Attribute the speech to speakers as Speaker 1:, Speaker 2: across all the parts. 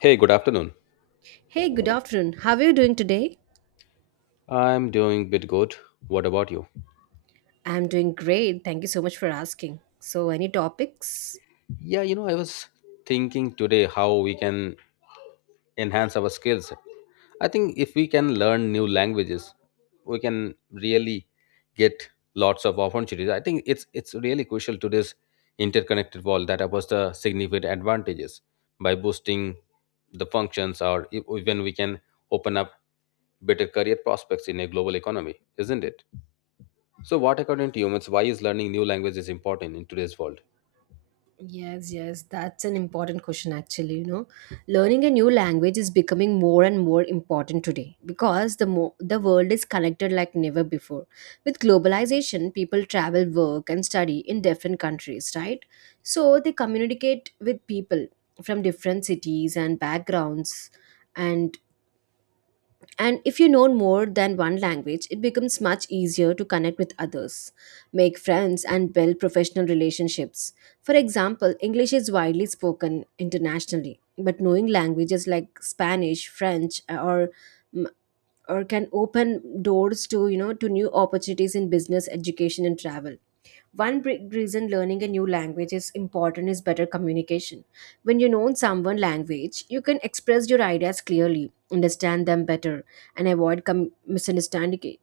Speaker 1: Hey, good afternoon.
Speaker 2: Hey, good afternoon. How are you doing today?
Speaker 1: I'm doing bit good. What about you?
Speaker 2: I'm doing great. Thank you so much for asking. So, any topics?
Speaker 1: I was thinking today how we can enhance our skills. I think if we can learn new languages, we can really get lots of opportunities. I think it's really crucial to this interconnected world that offers the significant advantages by boosting the functions or even we can open up better career prospects in a global economy, isn't it? So, what according to you means why is learning new language is important in today's world?
Speaker 2: Yes, that's an important question actually, you know. Learning a new language is becoming more and more important today because the world is connected like never before. With globalization, people travel, work and study in different countries, right? So, they communicate with people from different cities and backgrounds and And if you know more than one language, it becomes much easier to connect with others, make friends, and build professional relationships. For example, English is widely spoken internationally, but knowing languages like Spanish, French, or can open doors to to new opportunities in business education and travel. One big reason learning a new language is important is better communication. When you know someone language, you can express your ideas clearly, understand them better, and avoid misunderstandings.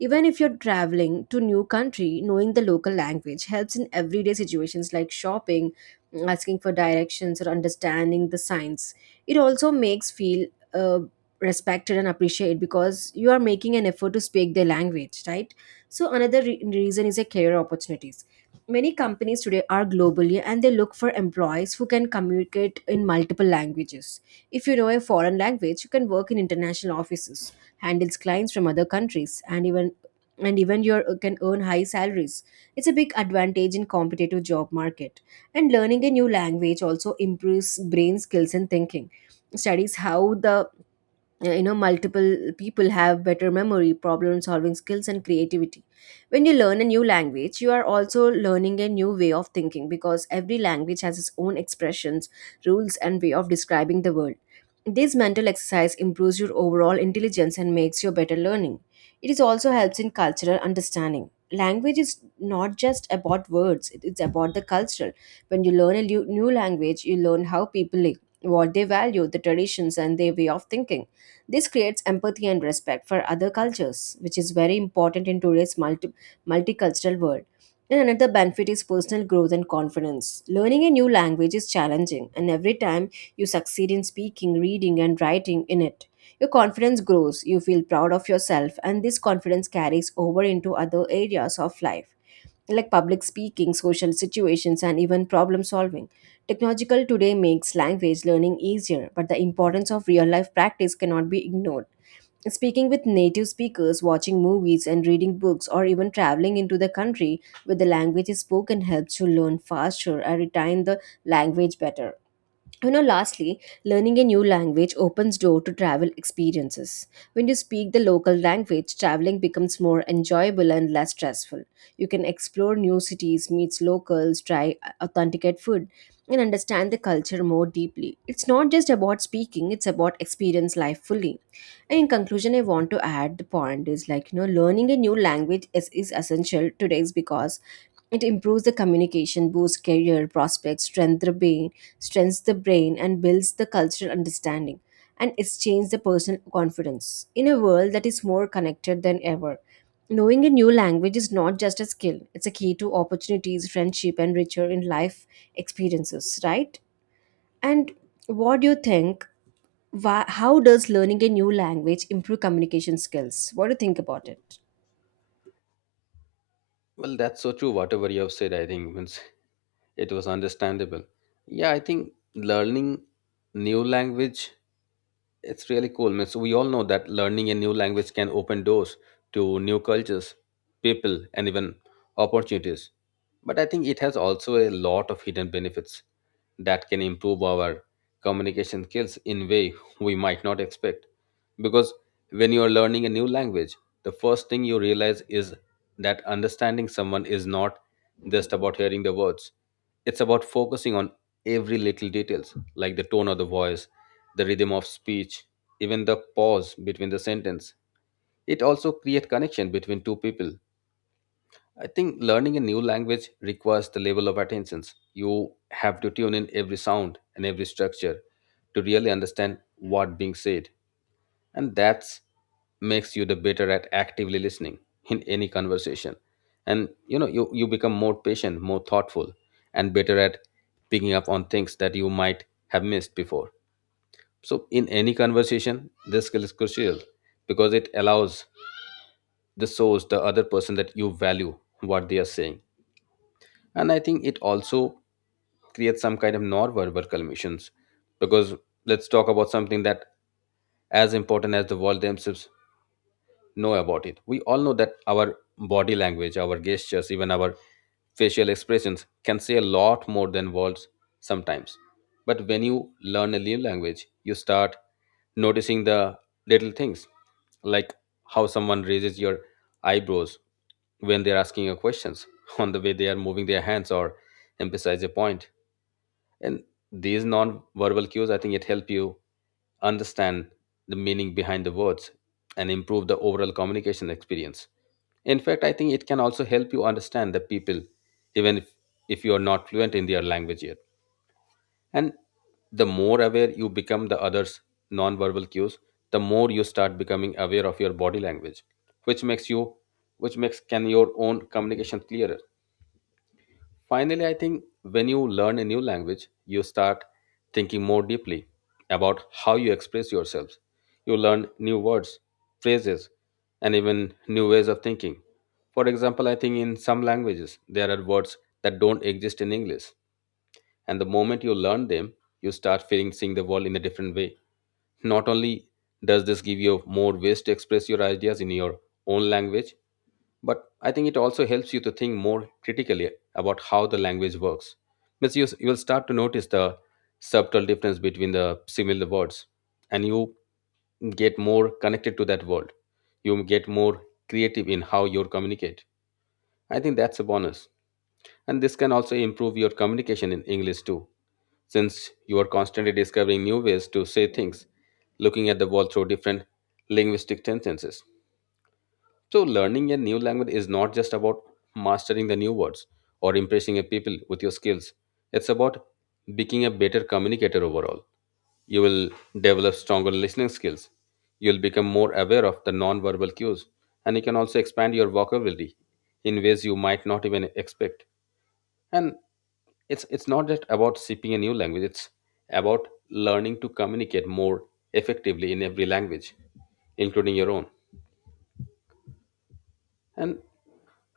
Speaker 2: Even if you're traveling to new country, knowing the local language helps in everyday situations like shopping, asking for directions, or understanding the signs. It also makes feel uh, respected and appreciated because you are making an effort to speak their language, right? So another reason is a career opportunities. Many companies today are globally and they look for employees who can communicate in multiple languages. If you know a foreign language, you can work in international offices, handles clients from other countries, and even you can earn high salaries. It's a big advantage in competitive job market. And learning a new language also improves brain skills and thinking studies how the you know multiple people have better memory problem solving skills and creativity. When you learn a new language, you are also learning a new way of thinking because every language has its own expressions rules and way of describing the world. This mental exercise improves your overall intelligence and makes you better learning. It is also helps in cultural understanding. Language is not just about words, it's about the culture. When you learn a new language, you learn how people live, what they value, the traditions, and their way of thinking. This creates empathy and respect for other cultures, which is very important in today's multicultural world. And another benefit is personal growth and confidence. Learning a new language is challenging, and every time you succeed in speaking, reading, and writing in it. Your confidence grows, you feel proud of yourself, and this confidence carries over into other areas of life like public speaking, social situations, and even problem solving. Technological today makes language learning easier, but the importance of real life practice cannot be ignored. Speaking with native speakers, watching movies, and reading books, or even traveling into the country where the language is spoken helps you learn faster and retain the language better. You know, lastly, learning a new language opens door to travel experiences. When you speak the local language, traveling becomes more enjoyable and less stressful. You can explore new cities, meet locals, try authenticate food, and understand the culture more deeply. It's not just about speaking, it's about experience life fully. And in conclusion, I want to add the point is like, you know, learning a new language is essential today because it improves the communication, boosts career prospects, strengthens the brain, and builds the cultural understanding. And it's changed the personal confidence in a world that is more connected than ever. Knowing a new language is not just a skill; it's a key to opportunities, friendship, and richer in life experiences. Right? And what do you think? Why, how does learning a new language improve communication skills? What do you think about it?
Speaker 1: Well, that's so true. Whatever you have said, I think means it was understandable. Yeah, I think learning new language it's really cool. Means we all know that learning a new language can open doors to new cultures, people, and even opportunities. But I think it has also a lot of hidden benefits that can improve our communication skills in way we might not expect. Because when you are learning a new language, the first thing you realize is that understanding someone is not just about hearing the words. It's about focusing on every little details like the tone of the voice, the rhythm of speech, even the pause between the sentence. It also creates connection between two people. I think learning a new language requires the level of attentions. You have to tune in every sound and every structure to really understand what being said. And that's makes you the better at actively listening in any conversation. And you become more patient, more thoughtful, and better at picking up on things that you might have missed before. So in any conversation, this skill is crucial because it allows the source, the other person that you value what they are saying. And I think it also creates some kind of non-verbal communications because let's talk about something that as important as the world themselves know about it. We all know that our body language, our gestures, even our facial expressions can say a lot more than words sometimes. But when you learn a new language, you start noticing the little things like how someone raises your eyebrows when they're asking you questions, on the way they are moving their hands or emphasize a point. And these non verbal cues, I think it help you understand the meaning behind the words and improve the overall communication experience. In fact, I think it can also help you understand the people, even if you are not fluent in their language yet. And the more aware you become the others' nonverbal cues, the more you start becoming aware of your body language, which makes you, which makes can your own communication clearer. Finally, I think when you learn a new language, you start thinking more deeply about how you express yourself. You learn new words, phrases, and even new ways of thinking. For example, I think in some languages, there are words that don't exist in English. And the moment you learn them, you start feeling seeing the world in a different way. Not only does this give you more ways to express your ideas in your own language, but I think it also helps you to think more critically about how the language works because you will start to notice the subtle difference between the similar words and you get more connected to that world. You get more creative in how you communicate. I think that's a bonus, and this can also improve your communication in English too, since you are constantly discovering new ways to say things, looking at the world through different linguistic tenses. So, learning a new language is not just about mastering the new words or impressing a people with your skills. It's about becoming a better communicator overall. You will develop stronger listening skills. You'll become more aware of the non-verbal cues, and you can also expand your vocabulary in ways you might not even expect. And it's not just about speaking a new language. It's about learning to communicate more effectively in every language, including your own. And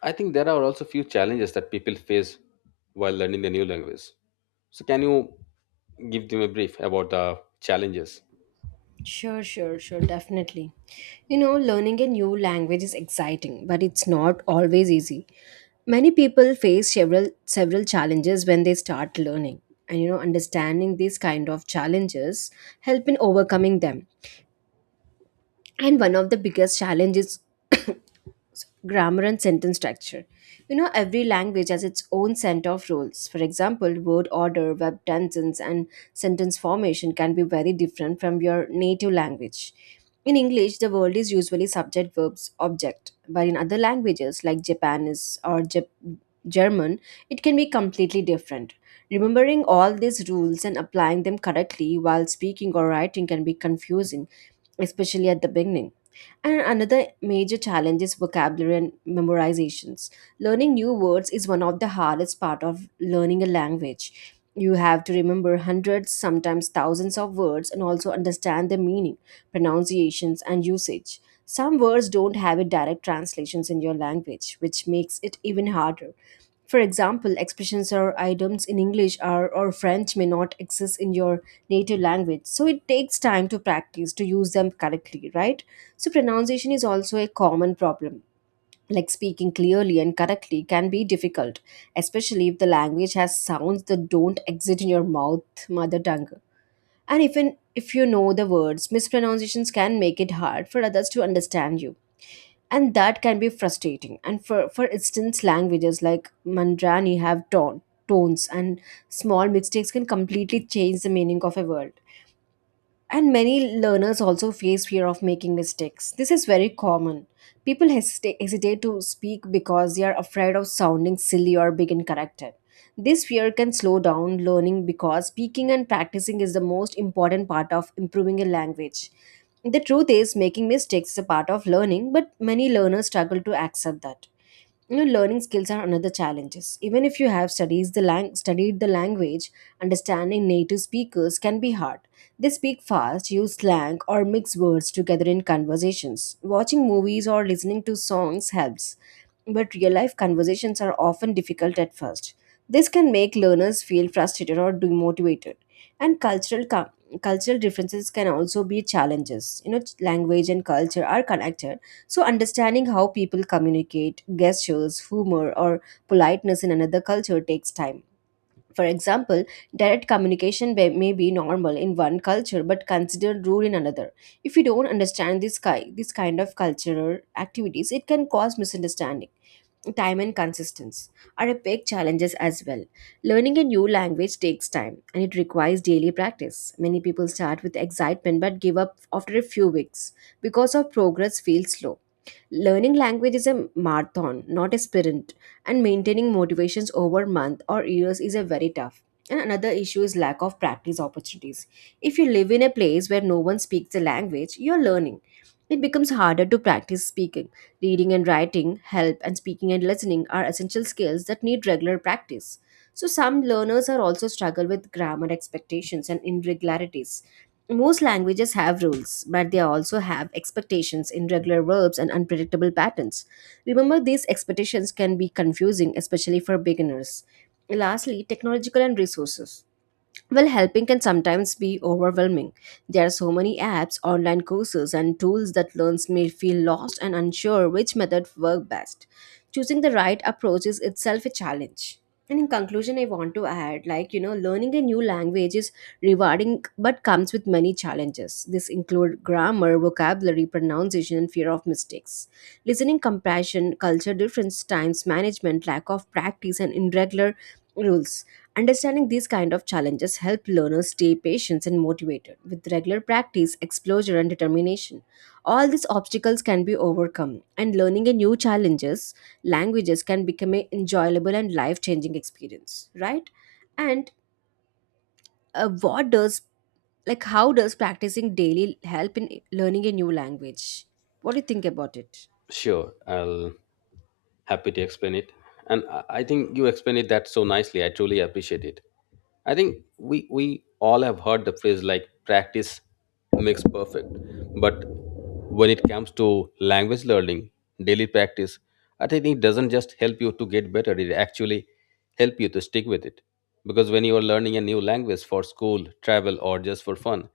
Speaker 1: I think there are also few challenges that people face while learning the new language. So, can you give them a brief about the challenges?
Speaker 2: Sure, definitely. You know, learning a new language is exciting, but it's not always easy. Many people face several challenges when they start learning. And you know, understanding these kind of challenges help in overcoming them. And one of the biggest challenges grammar and sentence structure. You know, every language has its own set of rules. For example, word order, verb tenses, and sentence formation can be very different from your native language. In English, the word is usually subject, verbs, object, but in other languages like Japanese or German, it can be completely different. Remembering all these rules and applying them correctly while speaking or writing can be confusing, especially at the beginning. And another major challenge is vocabulary and memorizations. Learning new words is one of the hardest part of learning a language. You have to remember hundreds, sometimes thousands of words and also understand their meaning, pronunciations and usage. Some words don't have a direct translations in your language, which makes it even harder. For example, expressions or items in English are or French may not exist in your native language, so it takes time to practice to use them correctly, right? So pronunciation is also a common problem, like speaking clearly and correctly can be difficult, especially if the language has sounds that don't exist in your mouth mother tongue. And even if you know the words, mispronunciations can make it hard for others to understand you, and that can be frustrating. And for instance, languages like mandrani have tones, and small mistakes can completely change the meaning of a word. And many learners also face fear of making mistakes. This is very common. People hesitate to speak because they are afraid of sounding silly or being incorrected. This fear can slow down learning because speaking and practicing is the most important part of improving a language. The truth is, making mistakes is a part of learning, but many learners struggle to accept that. You know, learning skills are another challenges. Even if you have studied the language, understanding native speakers can be hard. They speak fast, use slang, or mix words together in conversations. Watching movies or listening to songs helps, but real life conversations are often difficult at first. This can make learners feel frustrated or demotivated. And cultural differences can also be challenges. You know, language and culture are connected, so understanding how people communicate, gestures, humor, or politeness in another culture takes time. For example, direct communication may be normal in one culture but considered rude in another. If you don't understand this, this kind of cultural activities, it can cause misunderstanding. Time and consistency are a big challenges as well. Learning a new language takes time and it requires daily practice. Many people start with excitement but give up after a few weeks because of progress feels slow. Learning language is a marathon, not a sprint, and maintaining motivations over months or years is a very tough. And another issue is lack of practice opportunities. If you live in a place where no one speaks the language, you're learning it becomes harder to practice speaking. Reading and writing help, and speaking and listening are essential skills that need regular practice. So, some learners are also struggle with grammar expectations and irregularities. Most languages have rules, but they also have expectations in regular verbs and unpredictable patterns. Remember, these expectations can be confusing, especially for beginners. Lastly, technological and resources. Well, helping can sometimes be overwhelming. There are so many apps, online courses, and tools that learners may feel lost and unsure which method work best. Choosing the right approach is itself a challenge. And in conclusion, I want to add like, you know, learning a new language is rewarding but comes with many challenges. This include grammar, vocabulary, pronunciation, and fear of mistakes. Listening compassion, culture difference, times management, lack of practice, and irregular rules. Understanding these kind of challenges help learners stay patient and motivated with regular practice, exposure and determination. All these obstacles can be overcome and learning a new challenges languages can become an enjoyable and life-changing experience, right? And what does like how does practicing daily help in learning a new language? What do you think about it?
Speaker 1: Sure, I'll happy to explain it. And I think you explained it that so nicely. I truly appreciate it. I think we all have heard the phrase like practice makes perfect. But when it comes to language learning, daily practice, I think it doesn't just help you to get better, it actually help you to stick with it. Because when you are learning a new language for school, travel or just for fun,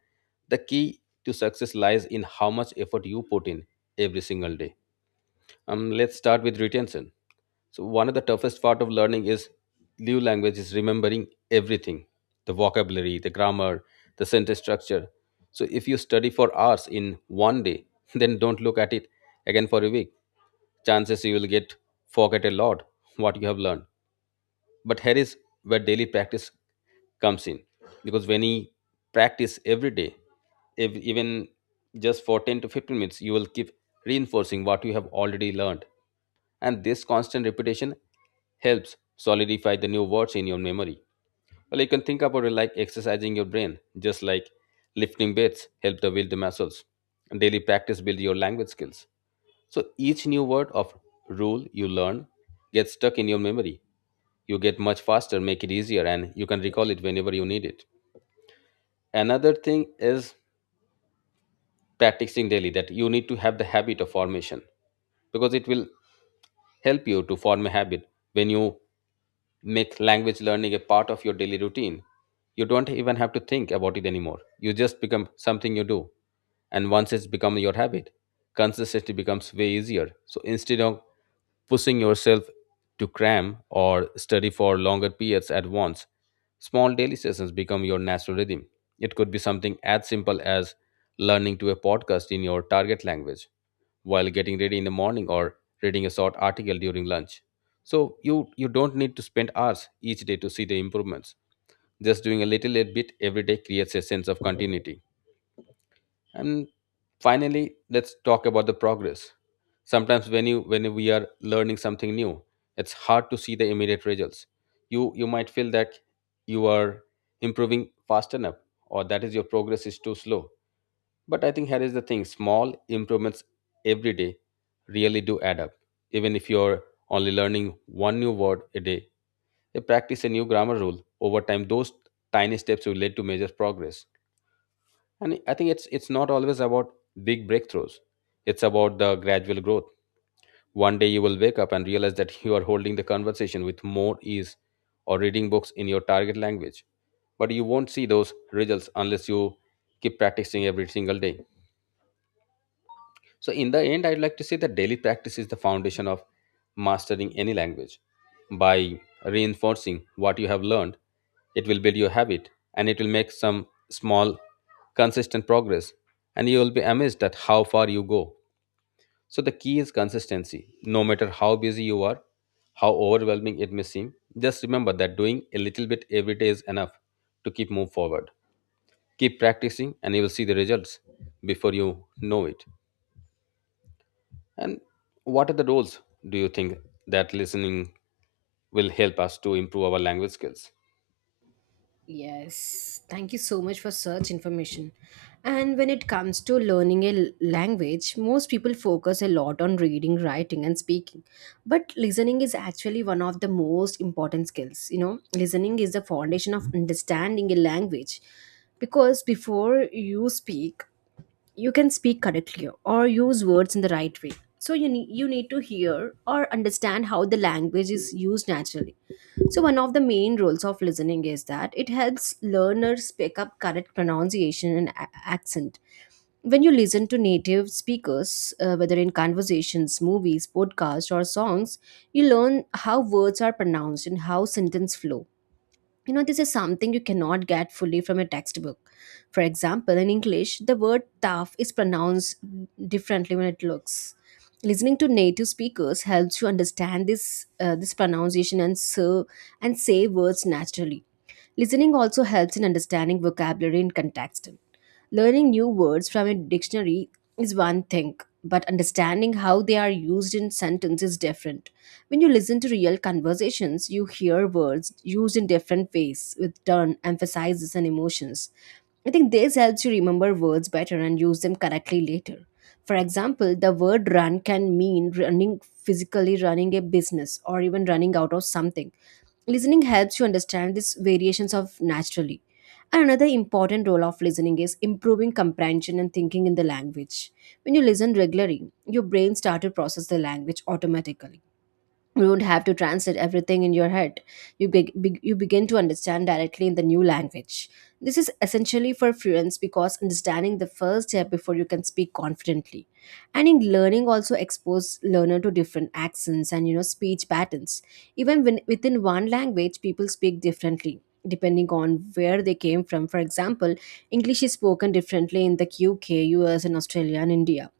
Speaker 1: the key to success lies in how much effort you put in every single day. Let's start with retention. So, one of the toughest part of learning is new language is remembering everything, the vocabulary, the grammar, the sentence structure. So, if you study for hours in one day, then don't look at it again for a week. Chances you will get forget a lot what you have learned. But here is where daily practice comes in, because when you practice every day, if even just for 10 to 15 minutes you will keep reinforcing what you have already learned, and this constant repetition helps solidify the new words in your memory. Well, you can think about it like exercising your brain, just like lifting weights help the build the muscles. And daily practice build your language skills. So each new word of rule you learn gets stuck in your memory. You get much faster, make it easier, and you can recall it whenever you need it. Another thing is practicing daily that you need to have the habit of formation because it will help you to form a habit when you make language learning a part of your daily routine. You don't even have to think about it anymore. You just become something you do. And once it's become your habit, consistency becomes way easier. So instead of pushing yourself to cram or study for longer periods at once, small daily sessions become your natural rhythm. It could be something as simple as learning to a podcast in your target language while getting ready in the morning or reading a short article during lunch. So you don't need to spend hours each day to see the improvements. Just doing a little bit every day creates a sense of continuity. And finally, let's talk about the progress. Sometimes when we are learning something new, it's hard to see the immediate results. You might feel that you are improving fast enough or that is your progress is too slow, but I think here is the thing: small improvements every day really do add up. Even if you're only learning one new word a day, you practice a new grammar rule. Over time, those tiny steps will lead to major progress. And I think it's not always about big breakthroughs. It's about the gradual growth. One day you will wake up and realize that you are holding the conversation with more ease or reading books in your target language. But you won't see those results unless you keep practicing every single day. So, in the end, I'd like to say that daily practice is the foundation of mastering any language. By reinforcing what you have learned, it will build your habit and it will make some small, consistent progress, and you will be amazed at how far you go. So, the key is consistency. No matter how busy you are, how overwhelming it may seem, just remember that doing a little bit every day is enough to keep move forward. Keep practicing, and you will see the results before you know it. And what are the roles do you think that listening will help us to improve our language skills?
Speaker 2: Yes, thank you so much for such information. And when it comes to learning a language, most people focus a lot on reading, writing, and speaking. But listening is actually one of the most important skills. You know, listening is the foundation of understanding a language because before you speak, you can speak correctly or use words in the right way. So you need to hear or understand how the language is used naturally. So one of the main roles of listening is that it helps learners pick up correct pronunciation and accent. When you listen to native speakers, whether in conversations, movies, podcasts, or songs, you learn how words are pronounced and how sentences flow. You know, this is something you cannot get fully from a textbook. For example, in English, the word tough is pronounced differently when it looks. Listening to native speakers helps you understand this pronunciation and say words naturally. Listening also helps in understanding vocabulary in context. Learning new words from a dictionary is one thing, but understanding how they are used in sentence is different. When you listen to real conversations, you hear words used in different ways with turn, emphases, and emotions. I think this helps you remember words better and use them correctly later. For example, the word run can mean running physically, running a business, or even running out of something. Listening helps you understand these variations of naturally. And another important role of listening is improving comprehension and thinking in the language. When you listen regularly, your brain starts to process the language automatically. You don't have to translate everything in your head. You begin to understand directly in the new language. This is essentially for fluence, because understanding the first step before you can speak confidently. And in learning also expose learner to different accents and speech patterns, even when within one language people speak differently depending on where they came from. For example, english is spoken differently in the UK, US and australia and india.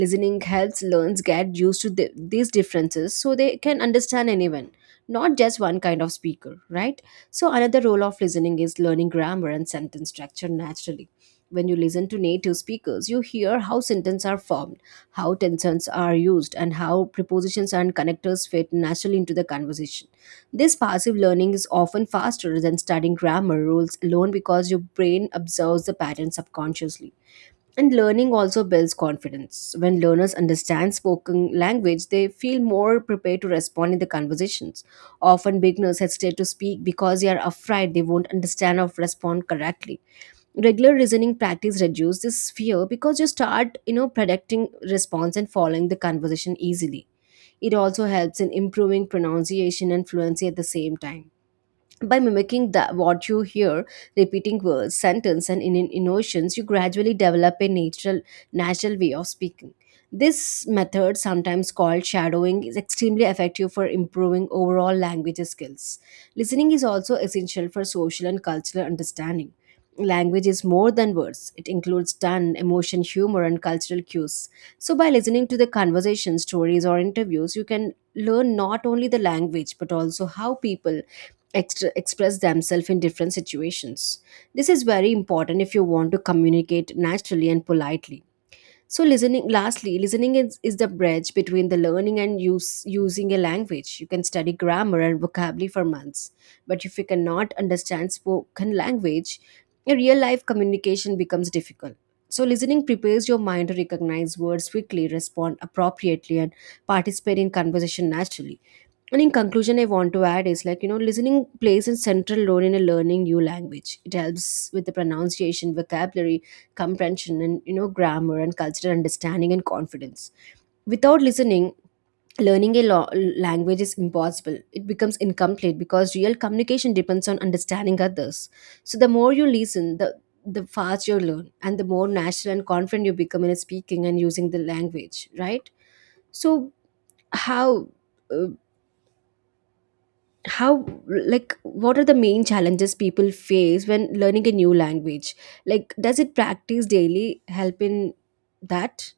Speaker 2: Listening helps learns get used to these differences so they can understand anyone, not just one kind of speaker, right? So, another role of listening is learning grammar and sentence structure naturally. When you listen to native speakers, you hear how sentences are formed, how tenses are used, and how prepositions and connectors fit naturally into the conversation. This passive learning is often faster than studying grammar rules alone because your brain observes the pattern subconsciously. And learning also builds confidence. When learners understand spoken language, they feel more prepared to respond in the conversations. Often beginners hesitate to speak because they are afraid they won't understand or respond correctly. Regular reasoning practice reduces this fear because you start, predicting response and following the conversation easily. It also helps in improving pronunciation and fluency at the same time by mimicking the what you hear, repeating words sentence and in emotions. You gradually develop a natural way of speaking. This method, sometimes called shadowing, is extremely effective for improving overall language skills. Listening is also essential for social and cultural understanding. Language is more than words. It includes tone, emotion, humor and cultural cues. So by listening to the conversation, stories or interviews, you can learn not only the language but also how people express themselves in different situations. This is very important if you want to communicate naturally and politely. So, listening, lastly, listening is the bridge between the learning and using a language. You can study grammar and vocabulary for months, but if you cannot understand spoken language, your real life communication becomes difficult. So, listening prepares your mind to recognize words quickly, respond appropriately, and participate in conversation naturally. And in conclusion, I want to add is like, listening plays a central role in a learning new language. It helps with the pronunciation, vocabulary, comprehension and, grammar and cultural understanding and confidence. Without listening, learning a language is impossible. It becomes incomplete because real communication depends on understanding others. So the more you listen, the faster you learn, and the more natural and confident you become in speaking and using the language, right? So how, uh, how, like, what are the main challenges people face when learning a new language? Like does it practice daily help in that?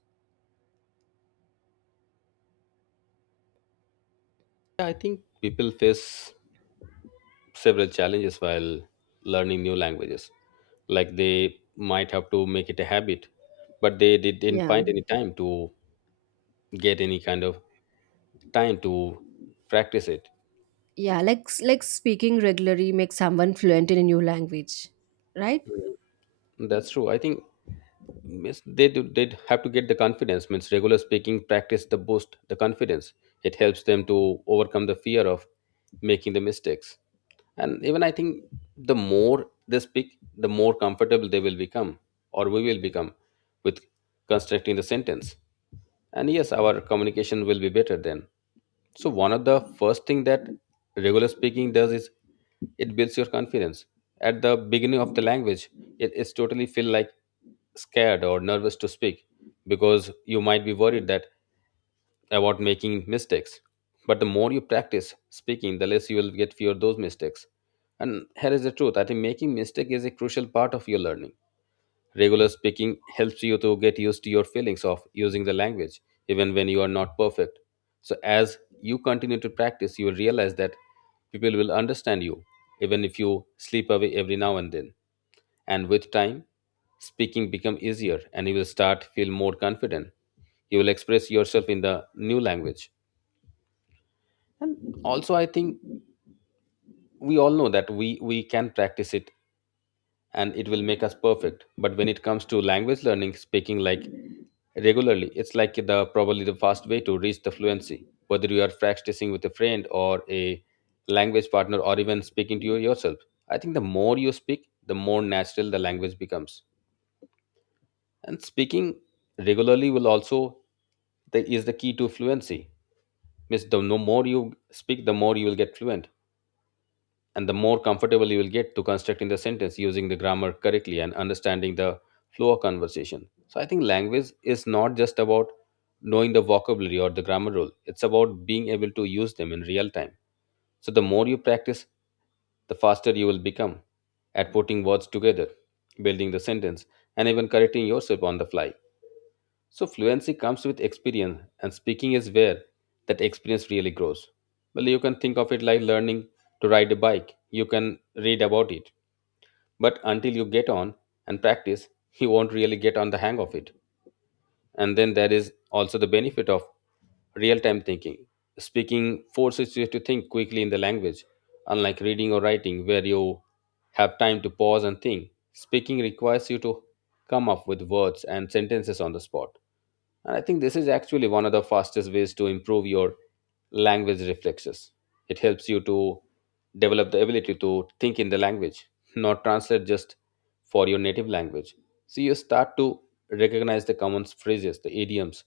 Speaker 1: Yeah, I think people face several challenges while learning new languages. Like they might have to make it a habit, but they didn't
Speaker 2: Yeah,
Speaker 1: find any time to get any kind of time to practice it.
Speaker 2: yeah, like like speaking regularly makes someone fluent in a new language, right?
Speaker 1: That's true. I think means they do, they'd have to get the confidence. Means regular speaking practice the boost the confidence. It helps them to overcome the fear of making the mistakes. And even I think the more they speak, the more comfortable they will become, or we will become, with constructing the sentence. And yes, our communication will be better then. So one of the first thing that regular speaking does is it builds your confidence. At the beginning of the language, it is totally feel like scared or nervous to speak because you might be worried that about making mistakes. But the more you practice speaking, the less you will get fear of those mistakes. And here is the truth. I think making mistake is a crucial part of your learning. Regular speaking helps you to get used to your feelings of using the language, even when you are not perfect. So, as you continue to practice, you will realize that people will understand you, even if you slip away every now and then. And with time, speaking become easier, and you will start feel more confident. You will express yourself in the new language. And also, I think we all know that we can practice it and it will make us perfect, but when it comes to language learning, speaking like regularly, it's like the probably the fast way to reach the fluency, whether you are practicing with a friend or a language partner or even speaking to you yourself. I think the more you speak, the more natural the language becomes. And speaking regularly will also, is the key to fluency, means the no more you speak, the more you will get fluent, and the more comfortable you will get to constructing the sentence using the grammar correctly and understanding the flow of conversation. So I think language is not just about knowing the vocabulary or the grammar rule. It's about being able to use them in real time. So the more you practice, the faster you will become at putting words together, building the sentence, and even correcting yourself on the fly. So fluency comes with experience, and speaking is where that experience really grows. Well, you can think of it like learning to ride a bike. You can read about it, but until you get on and practice, you won't really get on the hang of it. And then there is also the benefit of real time thinking. Speaking forces you to think quickly in the language, unlike reading or writing, where you have time to pause and think. Speaking requires you to come up with words and sentences on the spot. And I think this is actually one of the fastest ways to improve your language reflexes. It helps you to develop the ability to think in the language, not translate just for your native language. So you start to recognize the common phrases, the idioms,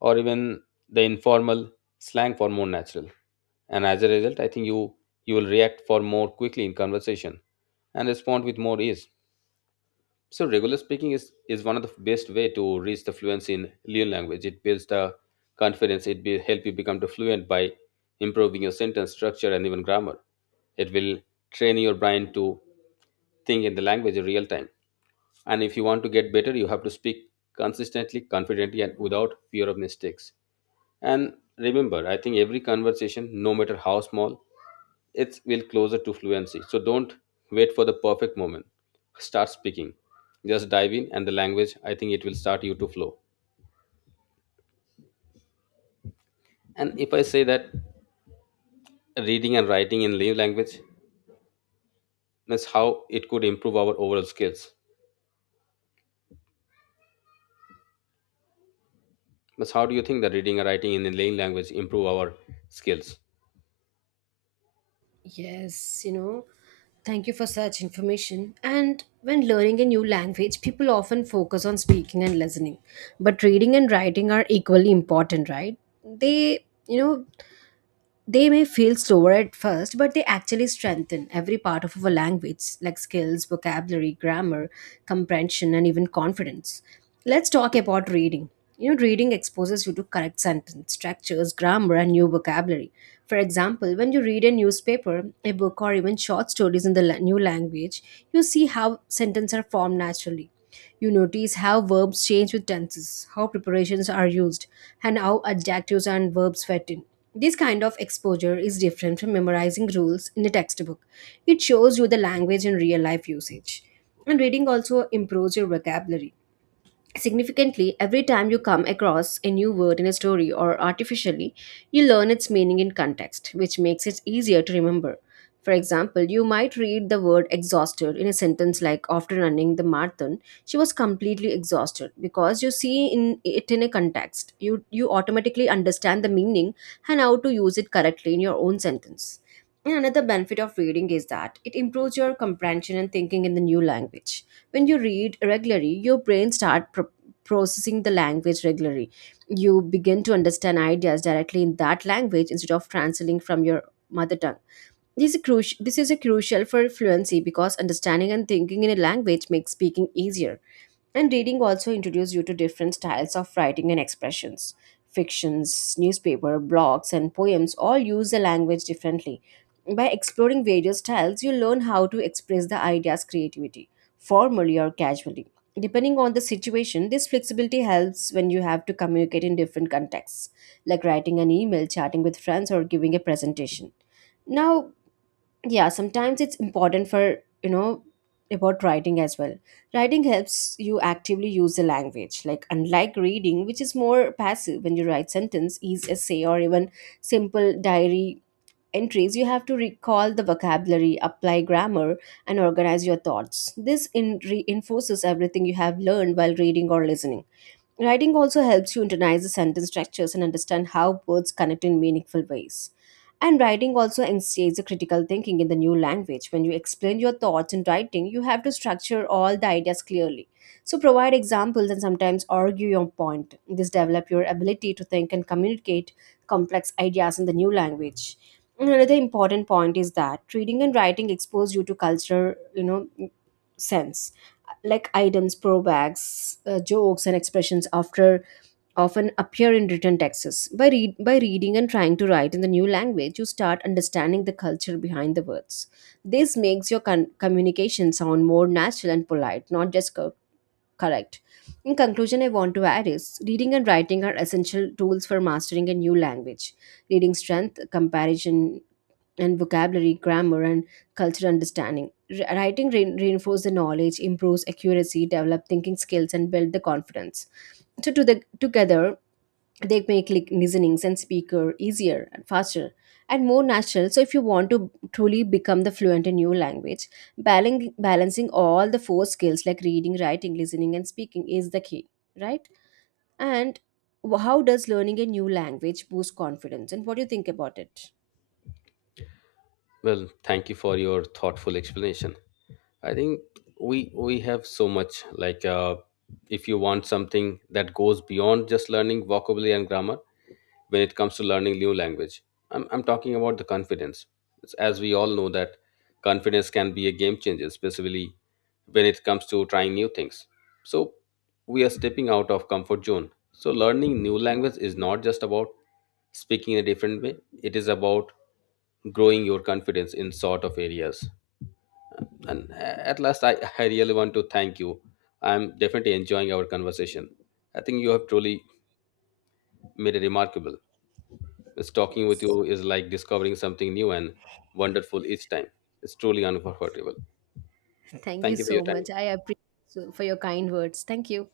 Speaker 1: or even the informal slang for more natural. And as a result, I think you will react for more quickly in conversation and respond with more ease. So regular speaking is one of the best way to reach the fluency in Leon language. It builds the confidence. It will help you become the fluent by improving your sentence structure and even grammar. It will train your brain to think in the language in real time. And if you want to get better, you have to speak consistently, confidently, and without fear of mistakes. And remember, I think every conversation, no matter how small, it's will closer to fluency. So don't wait for the perfect moment. Start speaking. Just dive in, and the language, I think it will start you to flow. And if I say that reading and writing in native language, that's how it could improve our overall skills. That's how, do you think that reading and writing in a native language improve our skills?
Speaker 2: Yes, Thank you for such information. And when learning a new language, people often focus on speaking and listening. But reading and writing are equally important, right? They, they may feel slower at first, but they actually strengthen every part of our language, like skills, vocabulary, grammar, comprehension, and even confidence. Let's talk about reading. You know, reading exposes you to correct sentence structures, grammar, and new vocabulary. For example, when you read a newspaper, a book, or even short stories in the new language, you see how sentences are formed naturally. You notice how verbs change with tenses, how preparations are used, and how adjectives and verbs fit in. This kind of exposure is different from memorizing rules in a textbook. It shows you the language in real life usage. And reading also improves your vocabulary. Significantly, every time you come across a new word in a story or artificially, you learn its meaning in context, which makes it easier to remember. For example, you might read the word exhausted in a sentence like after running the marathon, she was completely exhausted. Because you see in it in a context, you automatically understand the meaning and how to use it correctly in your own sentence. And another benefit of reading is that it improves your comprehension and thinking in the new language. When you read regularly, your brain starts processing the language regularly. You begin to understand ideas directly in that language instead of translating from your mother tongue. This is a crucial for fluency because understanding and thinking in a language makes speaking easier. And reading also introduces you to different styles of writing and expressions. Fictions, newspaper, blogs, and poems all use the language differently. By exploring various styles, you learn how to express the ideas creativity, formally or casually. Depending on the situation, this flexibility helps when you have to communicate in different contexts, like writing an email, chatting with friends, or giving a presentation. Now, yeah, sometimes it's important for, you know about writing as well. Writing helps you actively use the language, like, unlike reading which is more passive. When you write sentence is essay or even simple diary entries, you have to recall the vocabulary, apply grammar, and organize your thoughts. This in reinforces everything you have learned while reading or listening. Writing also helps you internalize the sentence structures and understand how words connect in meaningful ways. And writing also instigates the critical thinking in the new language. When you explain your thoughts in writing, you have to structure all the ideas clearly. So provide examples and sometimes argue your point. This develop your ability to think and communicate complex ideas in the new language. Another important point is that reading and writing expose you to culture, sense, like items pro bags, jokes and expressions after often appear in written texts. By reading and trying to write in the new language, you start understanding the culture behind the words. This makes your communication sound more natural and polite, not just correct. In conclusion, I want to add is reading and writing are essential tools for mastering a new language. Reading strength comparison and vocabulary, grammar, and cultural understanding. Writing reinforces the knowledge, improves accuracy, develop thinking skills, and build the confidence. So, to together, they make like listenings and speaker easier and faster and more natural. So, if you want to truly become the fluent in your language, balancing all the four skills, like reading, writing, listening, and speaking is the key, right? And how does learning a new language boost confidence? And what do you think about it?
Speaker 1: Well, thank you for your thoughtful explanation. I think we have so much like if you want something that goes beyond just learning vocabulary and grammar, when it comes to learning new language. I'm talking about the confidence. It's, as we all know that confidence can be a game changer, especially when it comes to trying new things. So we are stepping out of comfort zone. So learning new language is not just about speaking in a different way. It is about growing your confidence in sort of areas. And at last, I, I really want to thank you. I'm definitely enjoying our conversation. I think you have truly made a remarkable. It's, talking with
Speaker 2: Yes.
Speaker 1: you is like discovering something new and wonderful each time. It's truly unforgettable.
Speaker 2: Thank you
Speaker 1: Thank you for your
Speaker 2: so
Speaker 1: time.
Speaker 2: much. I appreciate for your kind words. Thank you.